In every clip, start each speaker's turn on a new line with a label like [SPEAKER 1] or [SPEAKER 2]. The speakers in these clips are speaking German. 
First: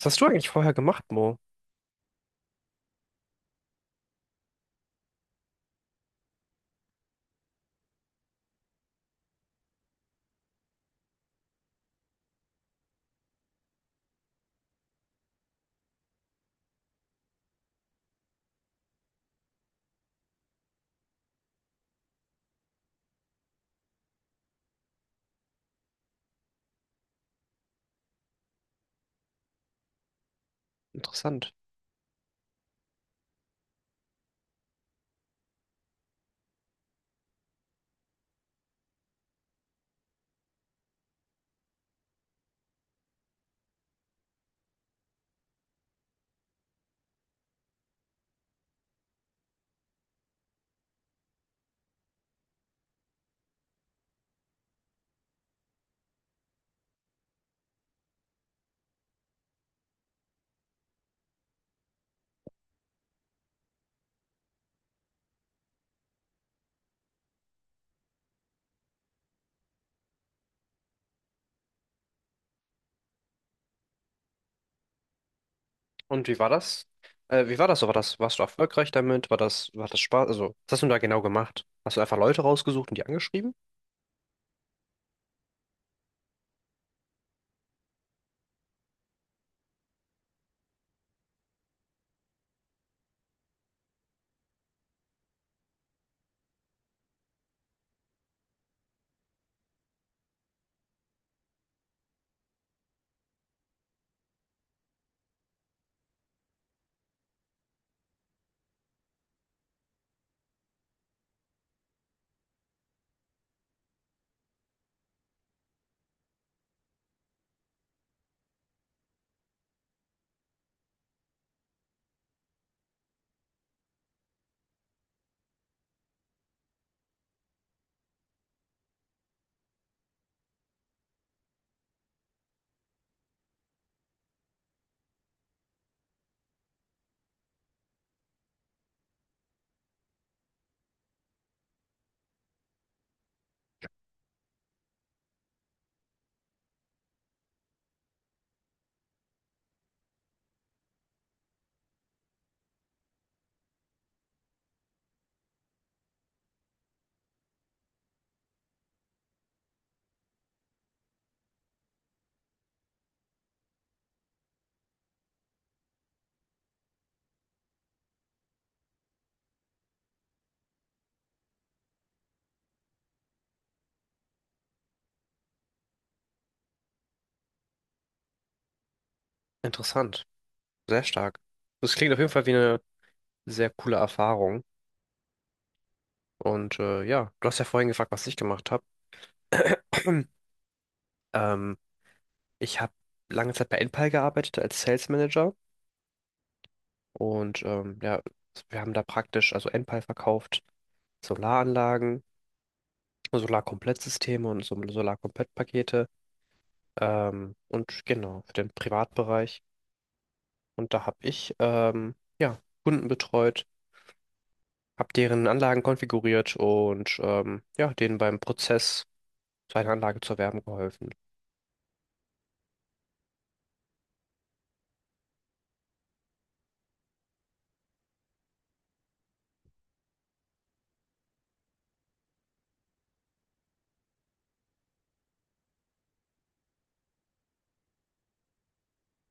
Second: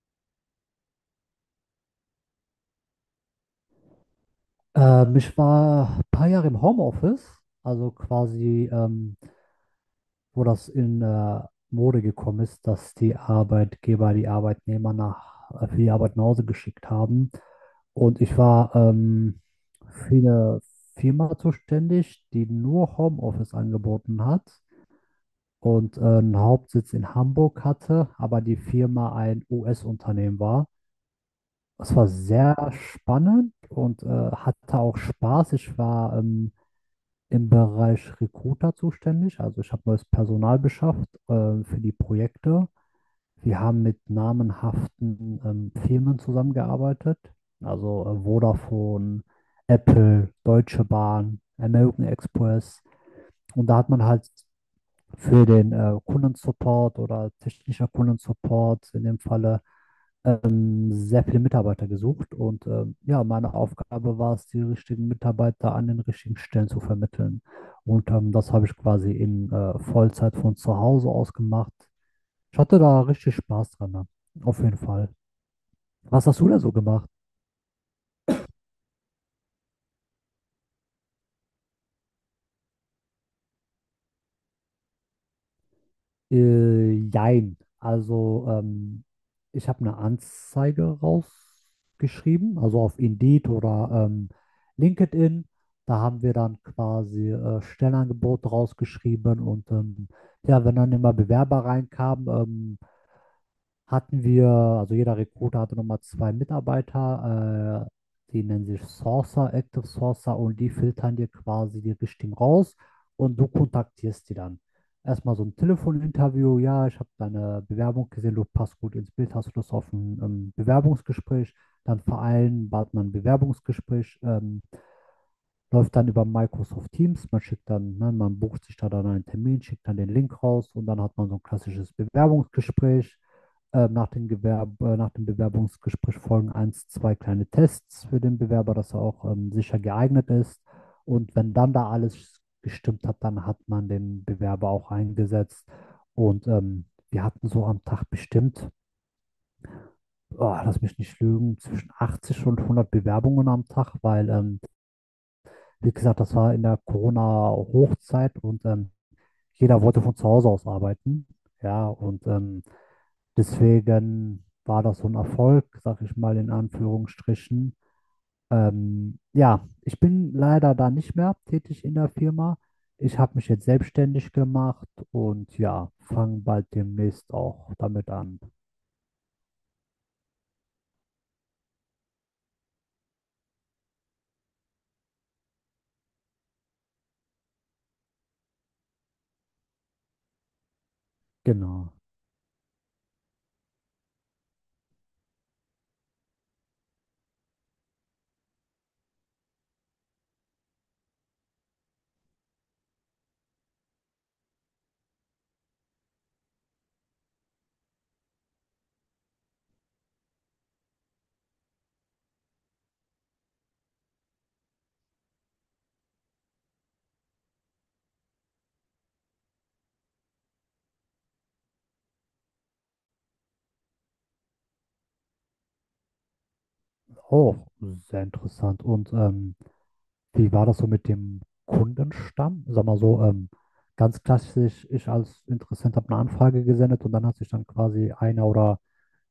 [SPEAKER 1] Was hast du eigentlich vorher gemacht, Mo?
[SPEAKER 2] Ich war ein paar Jahre im Homeoffice, also quasi, wo das in Mode gekommen ist, dass die Arbeitgeber die Arbeitnehmer nach, für die Arbeit nach Hause geschickt haben. Und ich war für eine Firma zuständig, die nur Homeoffice angeboten hat und einen Hauptsitz in Hamburg hatte, aber die Firma ein US-Unternehmen war.
[SPEAKER 1] Interessant.
[SPEAKER 2] Es war sehr spannend und hatte auch Spaß. Ich war im Bereich Recruiter zuständig. Also ich habe neues Personal beschafft, für die Projekte. Wir haben mit namenhaften Firmen zusammengearbeitet, also Vodafone, Apple, Deutsche Bahn, American Express. Und da hat man halt für den Kundensupport oder technischer Kundensupport in dem Falle sehr viele Mitarbeiter gesucht und ja, meine Aufgabe war es, die richtigen Mitarbeiter an den richtigen Stellen zu vermitteln. Und das habe ich quasi in Vollzeit von zu Hause aus gemacht. Ich hatte da richtig Spaß dran, ne? Auf jeden Fall. Was
[SPEAKER 1] Und wie
[SPEAKER 2] hast
[SPEAKER 1] war
[SPEAKER 2] du da so
[SPEAKER 1] das?
[SPEAKER 2] gemacht?
[SPEAKER 1] Wie war das so? War das, warst du erfolgreich damit? War das Spaß? Also, was hast du da genau gemacht? Hast du einfach Leute rausgesucht und die angeschrieben?
[SPEAKER 2] Jein. Also, ich habe eine Anzeige rausgeschrieben, also auf Indeed oder LinkedIn. Da haben wir dann quasi Stellenangebote rausgeschrieben und ja, wenn dann immer Bewerber reinkamen, hatten wir, also jeder Recruiter hatte nochmal zwei Mitarbeiter, die nennen sich Sourcer, Active Sourcer, und die filtern dir quasi die Richtigen raus und du kontaktierst die dann. Erstmal so ein Telefoninterview, ja, ich habe deine Bewerbung gesehen, du passt gut ins Bild, hast du Lust auf ein Bewerbungsgespräch? Dann vereinbart man ein Bewerbungsgespräch, läuft dann über Microsoft Teams, man schickt dann, ne, man bucht sich da dann einen Termin, schickt dann den Link raus und dann hat man so ein klassisches Bewerbungsgespräch. Nach, den Gewerb Nach dem Bewerbungsgespräch folgen eins, zwei kleine Tests für den Bewerber, dass er auch sicher geeignet ist. Und wenn dann da alles gestimmt hat, dann hat man den Bewerber auch eingesetzt. Und wir hatten so am Tag bestimmt, oh, lass mich nicht lügen, zwischen 80 und 100 Bewerbungen am Tag, weil, wie gesagt, das war in der Corona-Hochzeit und jeder wollte von zu Hause aus arbeiten. Ja, und deswegen war das so ein Erfolg, sag ich mal in Anführungsstrichen. Ja, ich bin leider da nicht mehr tätig in der Firma. Ich habe mich jetzt selbstständig gemacht und ja, fange bald demnächst auch damit an.
[SPEAKER 1] Interessant. Sehr stark. Das klingt auf jeden Fall wie eine sehr coole Erfahrung. Und ja, du hast ja vorhin gefragt, was ich gemacht habe. Ähm,
[SPEAKER 2] Genau.
[SPEAKER 1] Ich habe lange Zeit bei Enpal gearbeitet als Sales Manager und ja, wir haben da praktisch, also Enpal verkauft Solaranlagen, Solarkomplettsysteme und so Solarkomplettpakete. Und genau, für den Privatbereich. Und da habe ich ja, Kunden betreut, habe deren Anlagen konfiguriert und ja, denen beim Prozess, seine Anlage zu erwerben, geholfen.
[SPEAKER 2] Oh, sehr interessant. Und wie war das so mit dem Kundenstamm? Sag mal so, ganz klassisch, ich als Interessent habe eine Anfrage gesendet und dann hat sich dann quasi einer oder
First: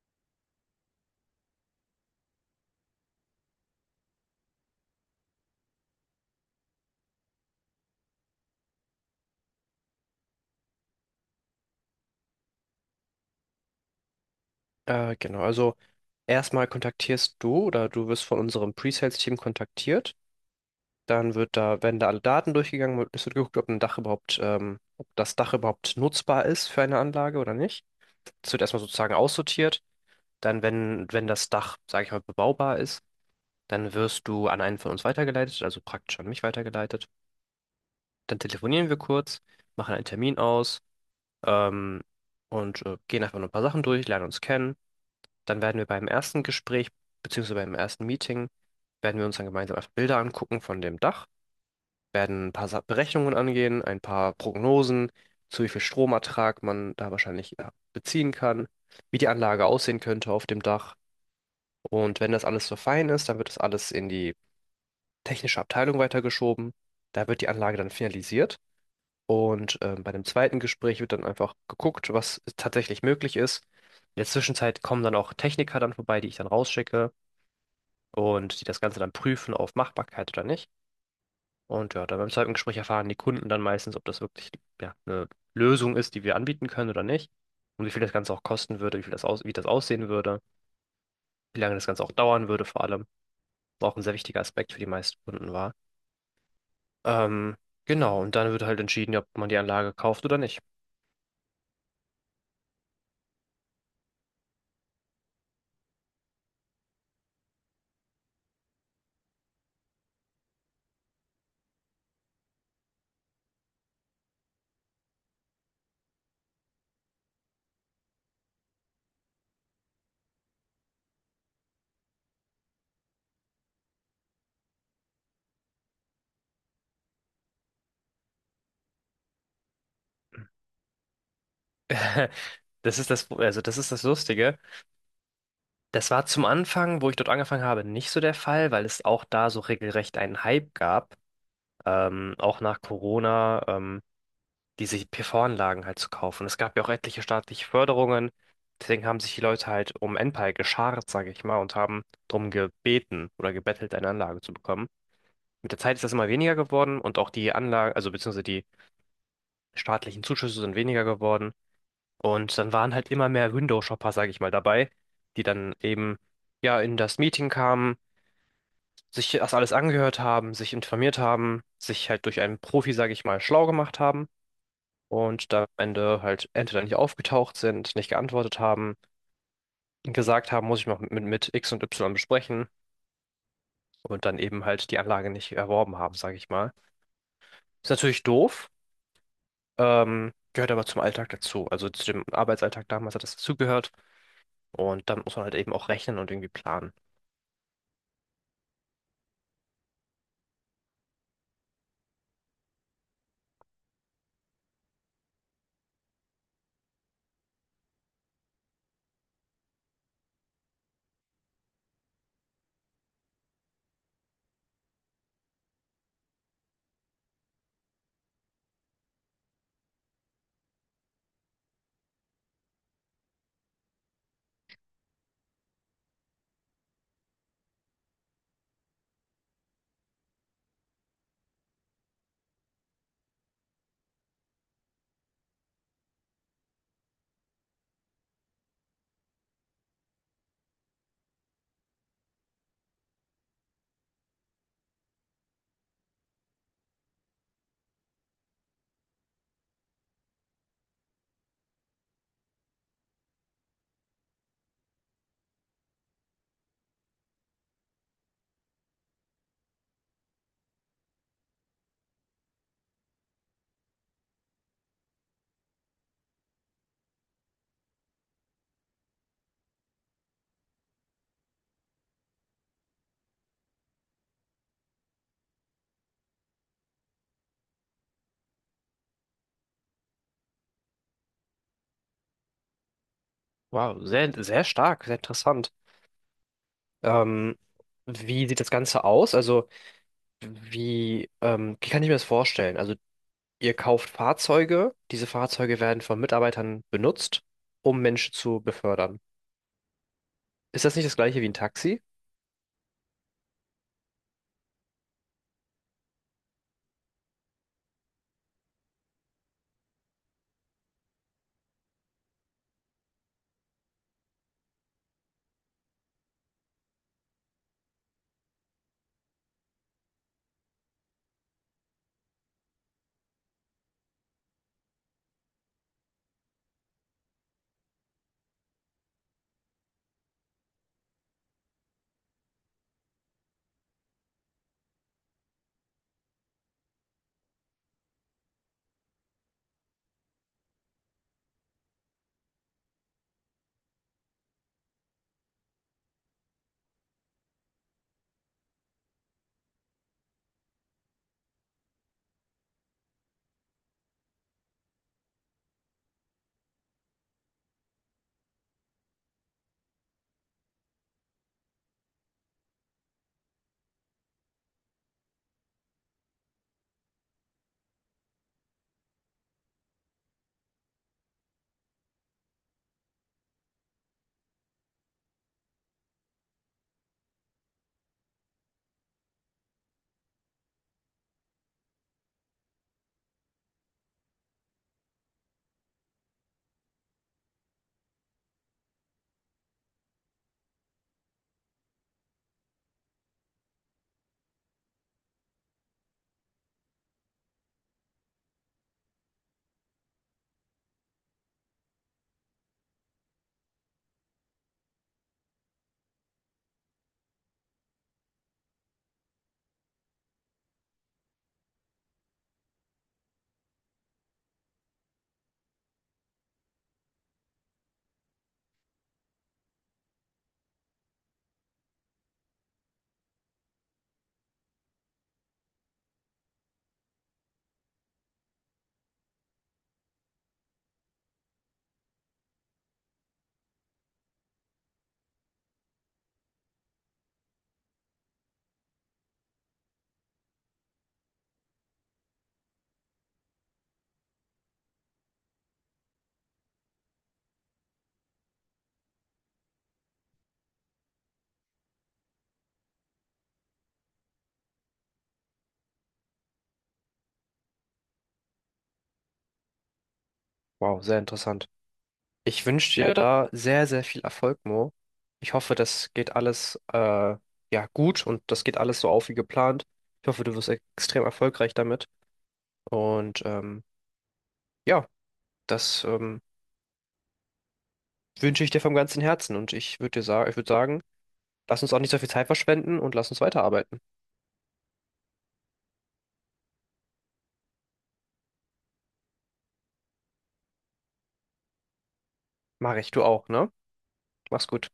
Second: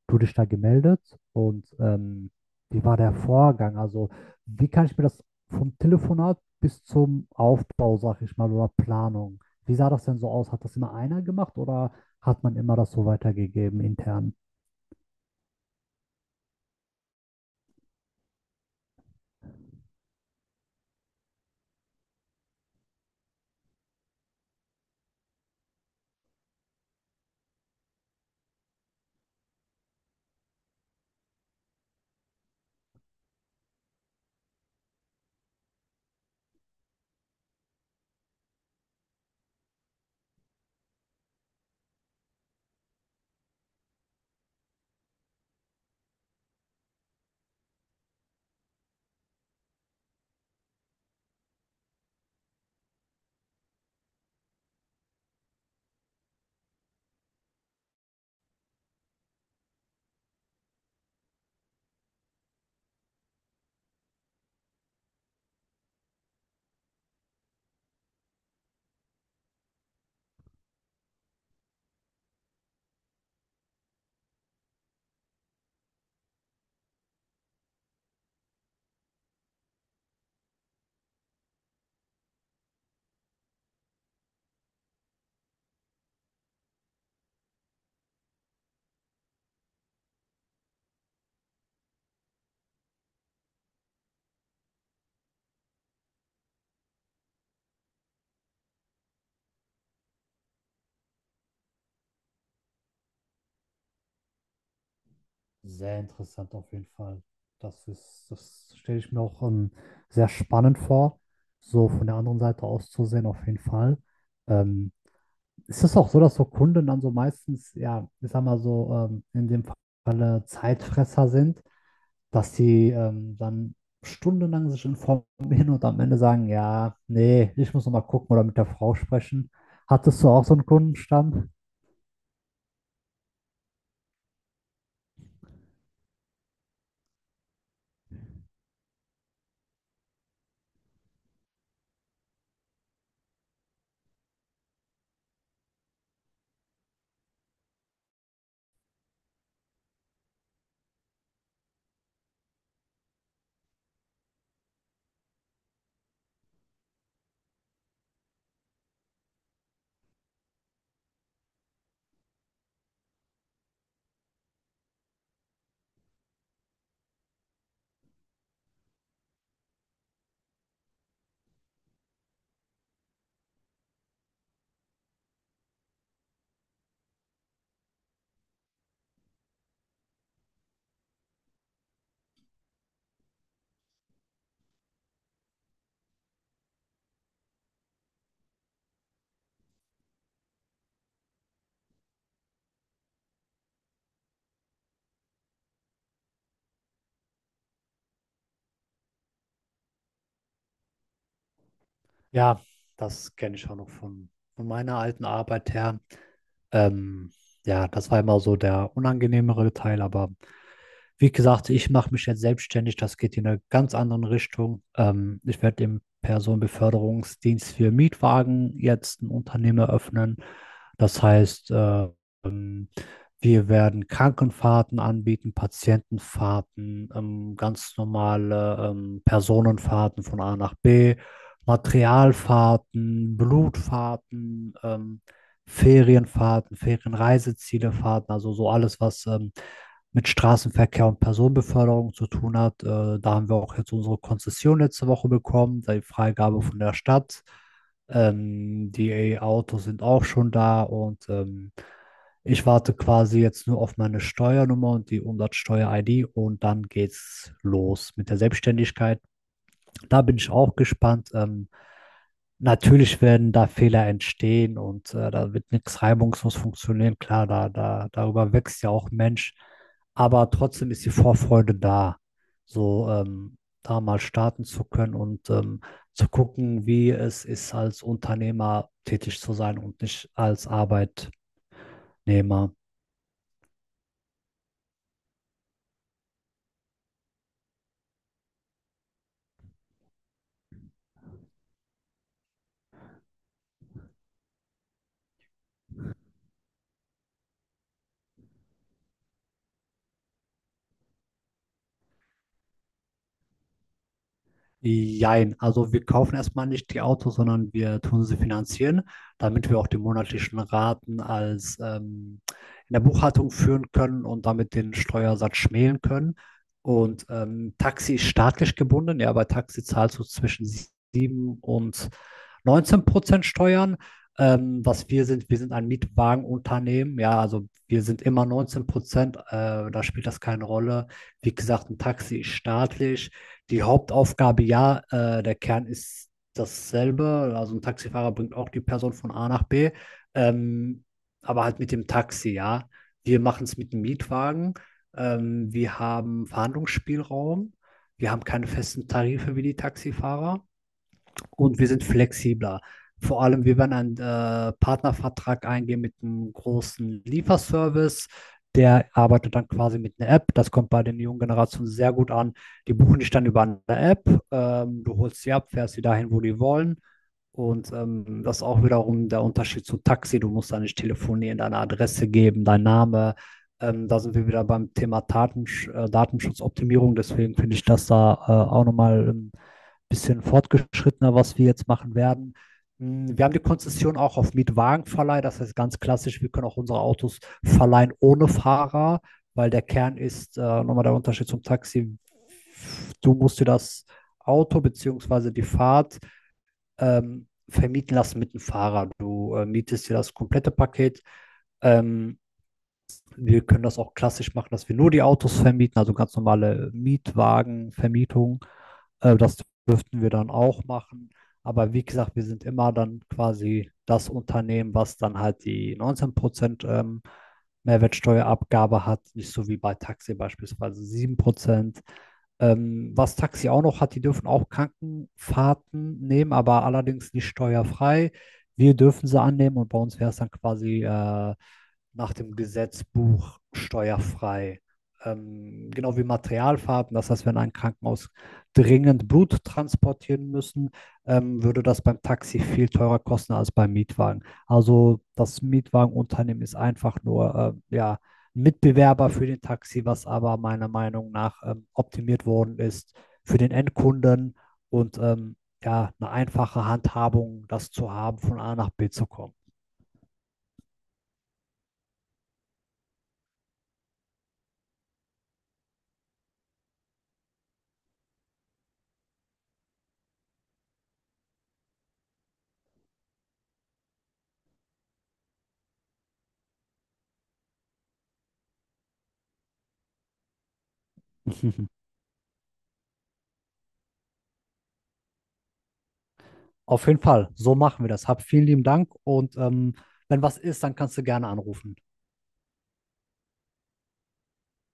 [SPEAKER 2] du dich da gemeldet, und wie war der Vorgang? Also, wie kann ich mir das vom Telefonat bis zum Aufbau, sag ich mal, oder Planung, wie sah das denn so aus? Hat das immer einer gemacht oder hat man immer das so weitergegeben intern?
[SPEAKER 1] Genau, also erstmal kontaktierst du oder du wirst von unserem Pre-Sales-Team kontaktiert. Dann wird da, werden da alle Daten durchgegangen, es wird geguckt, ob ein Dach überhaupt, ob das Dach überhaupt nutzbar ist für eine Anlage oder nicht. Es wird erstmal sozusagen aussortiert. Dann, wenn das Dach, sage ich mal, bebaubar ist, dann wirst du an einen von uns weitergeleitet, also praktisch an mich weitergeleitet. Dann telefonieren wir kurz, machen einen Termin aus, ähm, und gehen einfach nur ein paar Sachen durch, lernen uns kennen. Dann werden wir beim ersten Gespräch, beziehungsweise beim ersten Meeting, werden wir uns dann gemeinsam einfach Bilder angucken von dem Dach, werden ein paar Berechnungen angehen, ein paar Prognosen, zu wie viel Stromertrag man da wahrscheinlich, ja, beziehen kann, wie die Anlage aussehen könnte auf dem Dach. Und wenn das alles so fein ist, dann wird das alles in die technische Abteilung weitergeschoben. Da wird die Anlage dann finalisiert. Und bei dem zweiten Gespräch wird dann einfach geguckt, was tatsächlich möglich ist. In der Zwischenzeit kommen dann auch Techniker dann vorbei, die ich dann rausschicke und die das Ganze dann prüfen auf Machbarkeit oder nicht. Und ja, dann beim zweiten Gespräch erfahren die Kunden dann meistens, ob das wirklich, ja, eine Lösung ist, die wir anbieten können oder nicht. Und wie viel das Ganze auch kosten würde, wie viel das aus, wie das aussehen würde, wie lange das Ganze auch dauern würde vor allem. Auch ein sehr wichtiger Aspekt für die meisten Kunden war. Ähm, genau, und dann wird halt entschieden, ob man die Anlage kauft oder nicht.
[SPEAKER 2] Sehr interessant auf jeden Fall. Das ist, das stelle ich mir auch sehr spannend vor, so von der anderen Seite aus zu sehen, auf jeden Fall. Ähm, Ist es auch so, dass so Kunden dann so meistens, ja, ich sag mal so, in dem Falle Zeitfresser sind, dass die dann stundenlang sich informieren und am Ende sagen, ja, nee, ich muss noch mal gucken oder mit der Frau sprechen. Hattest du auch so einen Kundenstamm?
[SPEAKER 1] Das ist das, also das ist das Lustige. Das war zum Anfang, wo ich dort angefangen habe, nicht so der Fall, weil es auch da so regelrecht einen Hype gab, auch nach Corona, diese PV-Anlagen halt zu kaufen. Es gab ja auch etliche staatliche Förderungen, deswegen haben sich die Leute halt um Enpal geschart, sage ich mal, und haben drum gebeten oder gebettelt, eine Anlage zu bekommen. Mit der Zeit ist das immer weniger geworden und auch die Anlage, also beziehungsweise die staatlichen Zuschüsse sind weniger geworden. Und dann waren halt immer mehr Window-Shopper, sage ich mal, dabei, die dann eben ja in das Meeting kamen, sich das alles angehört haben, sich informiert haben, sich halt durch einen Profi, sage ich mal, schlau gemacht haben und da am Ende halt entweder nicht aufgetaucht sind, nicht geantwortet haben, gesagt haben, muss ich noch mit X und Y besprechen und dann eben halt die Anlage nicht erworben haben, sage ich mal. Ist natürlich doof, gehört aber zum Alltag dazu. Also zu dem Arbeitsalltag damals hat das dazugehört. Und damit muss man halt eben auch rechnen und irgendwie planen.
[SPEAKER 2] Ja, das kenne ich auch noch von meiner alten Arbeit her. Ähm, ja, das war immer so der unangenehmere Teil, aber wie gesagt, ich mache mich jetzt selbstständig. Das geht in eine ganz andere Richtung. Ich werde im Personenbeförderungsdienst für Mietwagen jetzt ein Unternehmen eröffnen. Das heißt, ähm, wir werden Krankenfahrten anbieten, Patientenfahrten, ganz normale Personenfahrten von A nach B, Materialfahrten, Blutfahrten, Ferienfahrten, Ferienreisezielefahrten, also so alles, was mit Straßenverkehr und Personenbeförderung zu tun hat. Da haben wir auch jetzt unsere Konzession letzte Woche bekommen, die Freigabe von der Stadt. Die autos sind auch schon da und ich warte quasi jetzt nur auf meine Steuernummer und die Umsatzsteuer-ID, und dann geht's los mit der Selbstständigkeit. Da bin ich auch gespannt. Natürlich werden da Fehler entstehen und da wird nichts reibungslos funktionieren. Klar, darüber wächst ja auch ein Mensch. Aber trotzdem ist die Vorfreude da, so da mal starten zu können und zu gucken, wie es ist, als Unternehmer tätig zu sein und nicht als Arbeitnehmer.
[SPEAKER 1] Wow, sehr, sehr stark, sehr interessant. Ähm, Wie sieht das Ganze aus? Also, wie, wie kann ich mir das vorstellen? Also, ihr kauft Fahrzeuge, diese Fahrzeuge werden von Mitarbeitern benutzt, um Menschen zu befördern. Ist das nicht das gleiche wie ein Taxi?
[SPEAKER 2] Jein, also wir kaufen erstmal nicht die Autos, sondern wir tun sie finanzieren, damit wir auch die monatlichen Raten als, in der Buchhaltung führen können und damit den Steuersatz schmälen können. Und Taxi ist staatlich gebunden, ja, bei Taxi zahlst du zwischen 7 und 19% Steuern. Was wir sind ein Mietwagenunternehmen, ja, also wir sind immer 19%, da spielt das keine Rolle. Wie gesagt, ein Taxi ist staatlich, die Hauptaufgabe, ja, der Kern ist dasselbe. Also ein Taxifahrer bringt auch die Person von A nach B, ähm, aber halt mit dem Taxi, ja. Wir machen es mit dem Mietwagen. Wir haben Verhandlungsspielraum. Wir haben keine festen Tarife wie die Taxifahrer und wir sind flexibler. Vor allem, wir werden einen Partnervertrag eingehen mit einem großen Lieferservice. Der arbeitet dann quasi mit einer App. Das kommt bei den jungen Generationen sehr gut an. Die buchen dich dann über eine App. Du holst sie ab, fährst sie dahin, wo die wollen. Und das ist auch wiederum der Unterschied zu Taxi. Du musst da nicht telefonieren, deine Adresse geben, dein Name. Da sind wir wieder beim Thema Datenschutzoptimierung. Deswegen finde ich das da auch nochmal bisschen fortgeschrittener, was wir jetzt machen werden. Wir haben die Konzession auch auf Mietwagenverleih, das heißt ganz klassisch, wir können auch unsere Autos verleihen ohne Fahrer, weil der Kern ist, nochmal der Unterschied zum Taxi, du musst dir das Auto bzw. die Fahrt vermieten lassen mit dem Fahrer. Du mietest dir das komplette Paket. Ähm, Wir können das auch klassisch machen, dass wir nur die Autos vermieten, also ganz normale Mietwagenvermietung. Das dürften wir dann auch machen. Aber wie gesagt, wir sind immer dann quasi das Unternehmen, was dann halt die 19% Mehrwertsteuerabgabe hat, nicht so wie bei Taxi beispielsweise 7%. Was Taxi auch noch hat, die dürfen auch Krankenfahrten nehmen, aber allerdings nicht steuerfrei. Wir dürfen sie annehmen und bei uns wäre es dann quasi nach dem Gesetzbuch steuerfrei. Genau wie Materialfarben. Das heißt, wenn ein Krankenhaus dringend Blut transportieren müssen, würde das beim Taxi viel teurer kosten als beim Mietwagen. Also das Mietwagenunternehmen ist einfach nur ja, Mitbewerber für den Taxi, was aber meiner Meinung nach optimiert worden ist für den Endkunden und ja, eine einfache Handhabung, das zu haben, von A nach B zu kommen.
[SPEAKER 1] Wow, sehr interessant. Ich wünsche dir, ja, da sehr, sehr viel Erfolg, Mo. Ich hoffe, das geht alles ja gut und das geht alles so auf wie geplant. Ich hoffe, du wirst extrem erfolgreich damit. Und ja, das wünsche ich dir vom ganzen Herzen und ich würde dir sagen, ich würde sagen, lass uns auch nicht so viel Zeit verschwenden und lass uns weiterarbeiten.
[SPEAKER 2] Auf jeden Fall, so machen wir das. Hab vielen lieben Dank und wenn was ist, dann kannst du gerne anrufen.
[SPEAKER 1] Mach ich, du auch, ne? Mach's gut.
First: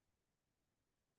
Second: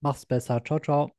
[SPEAKER 2] Mach's besser. Ciao, ciao.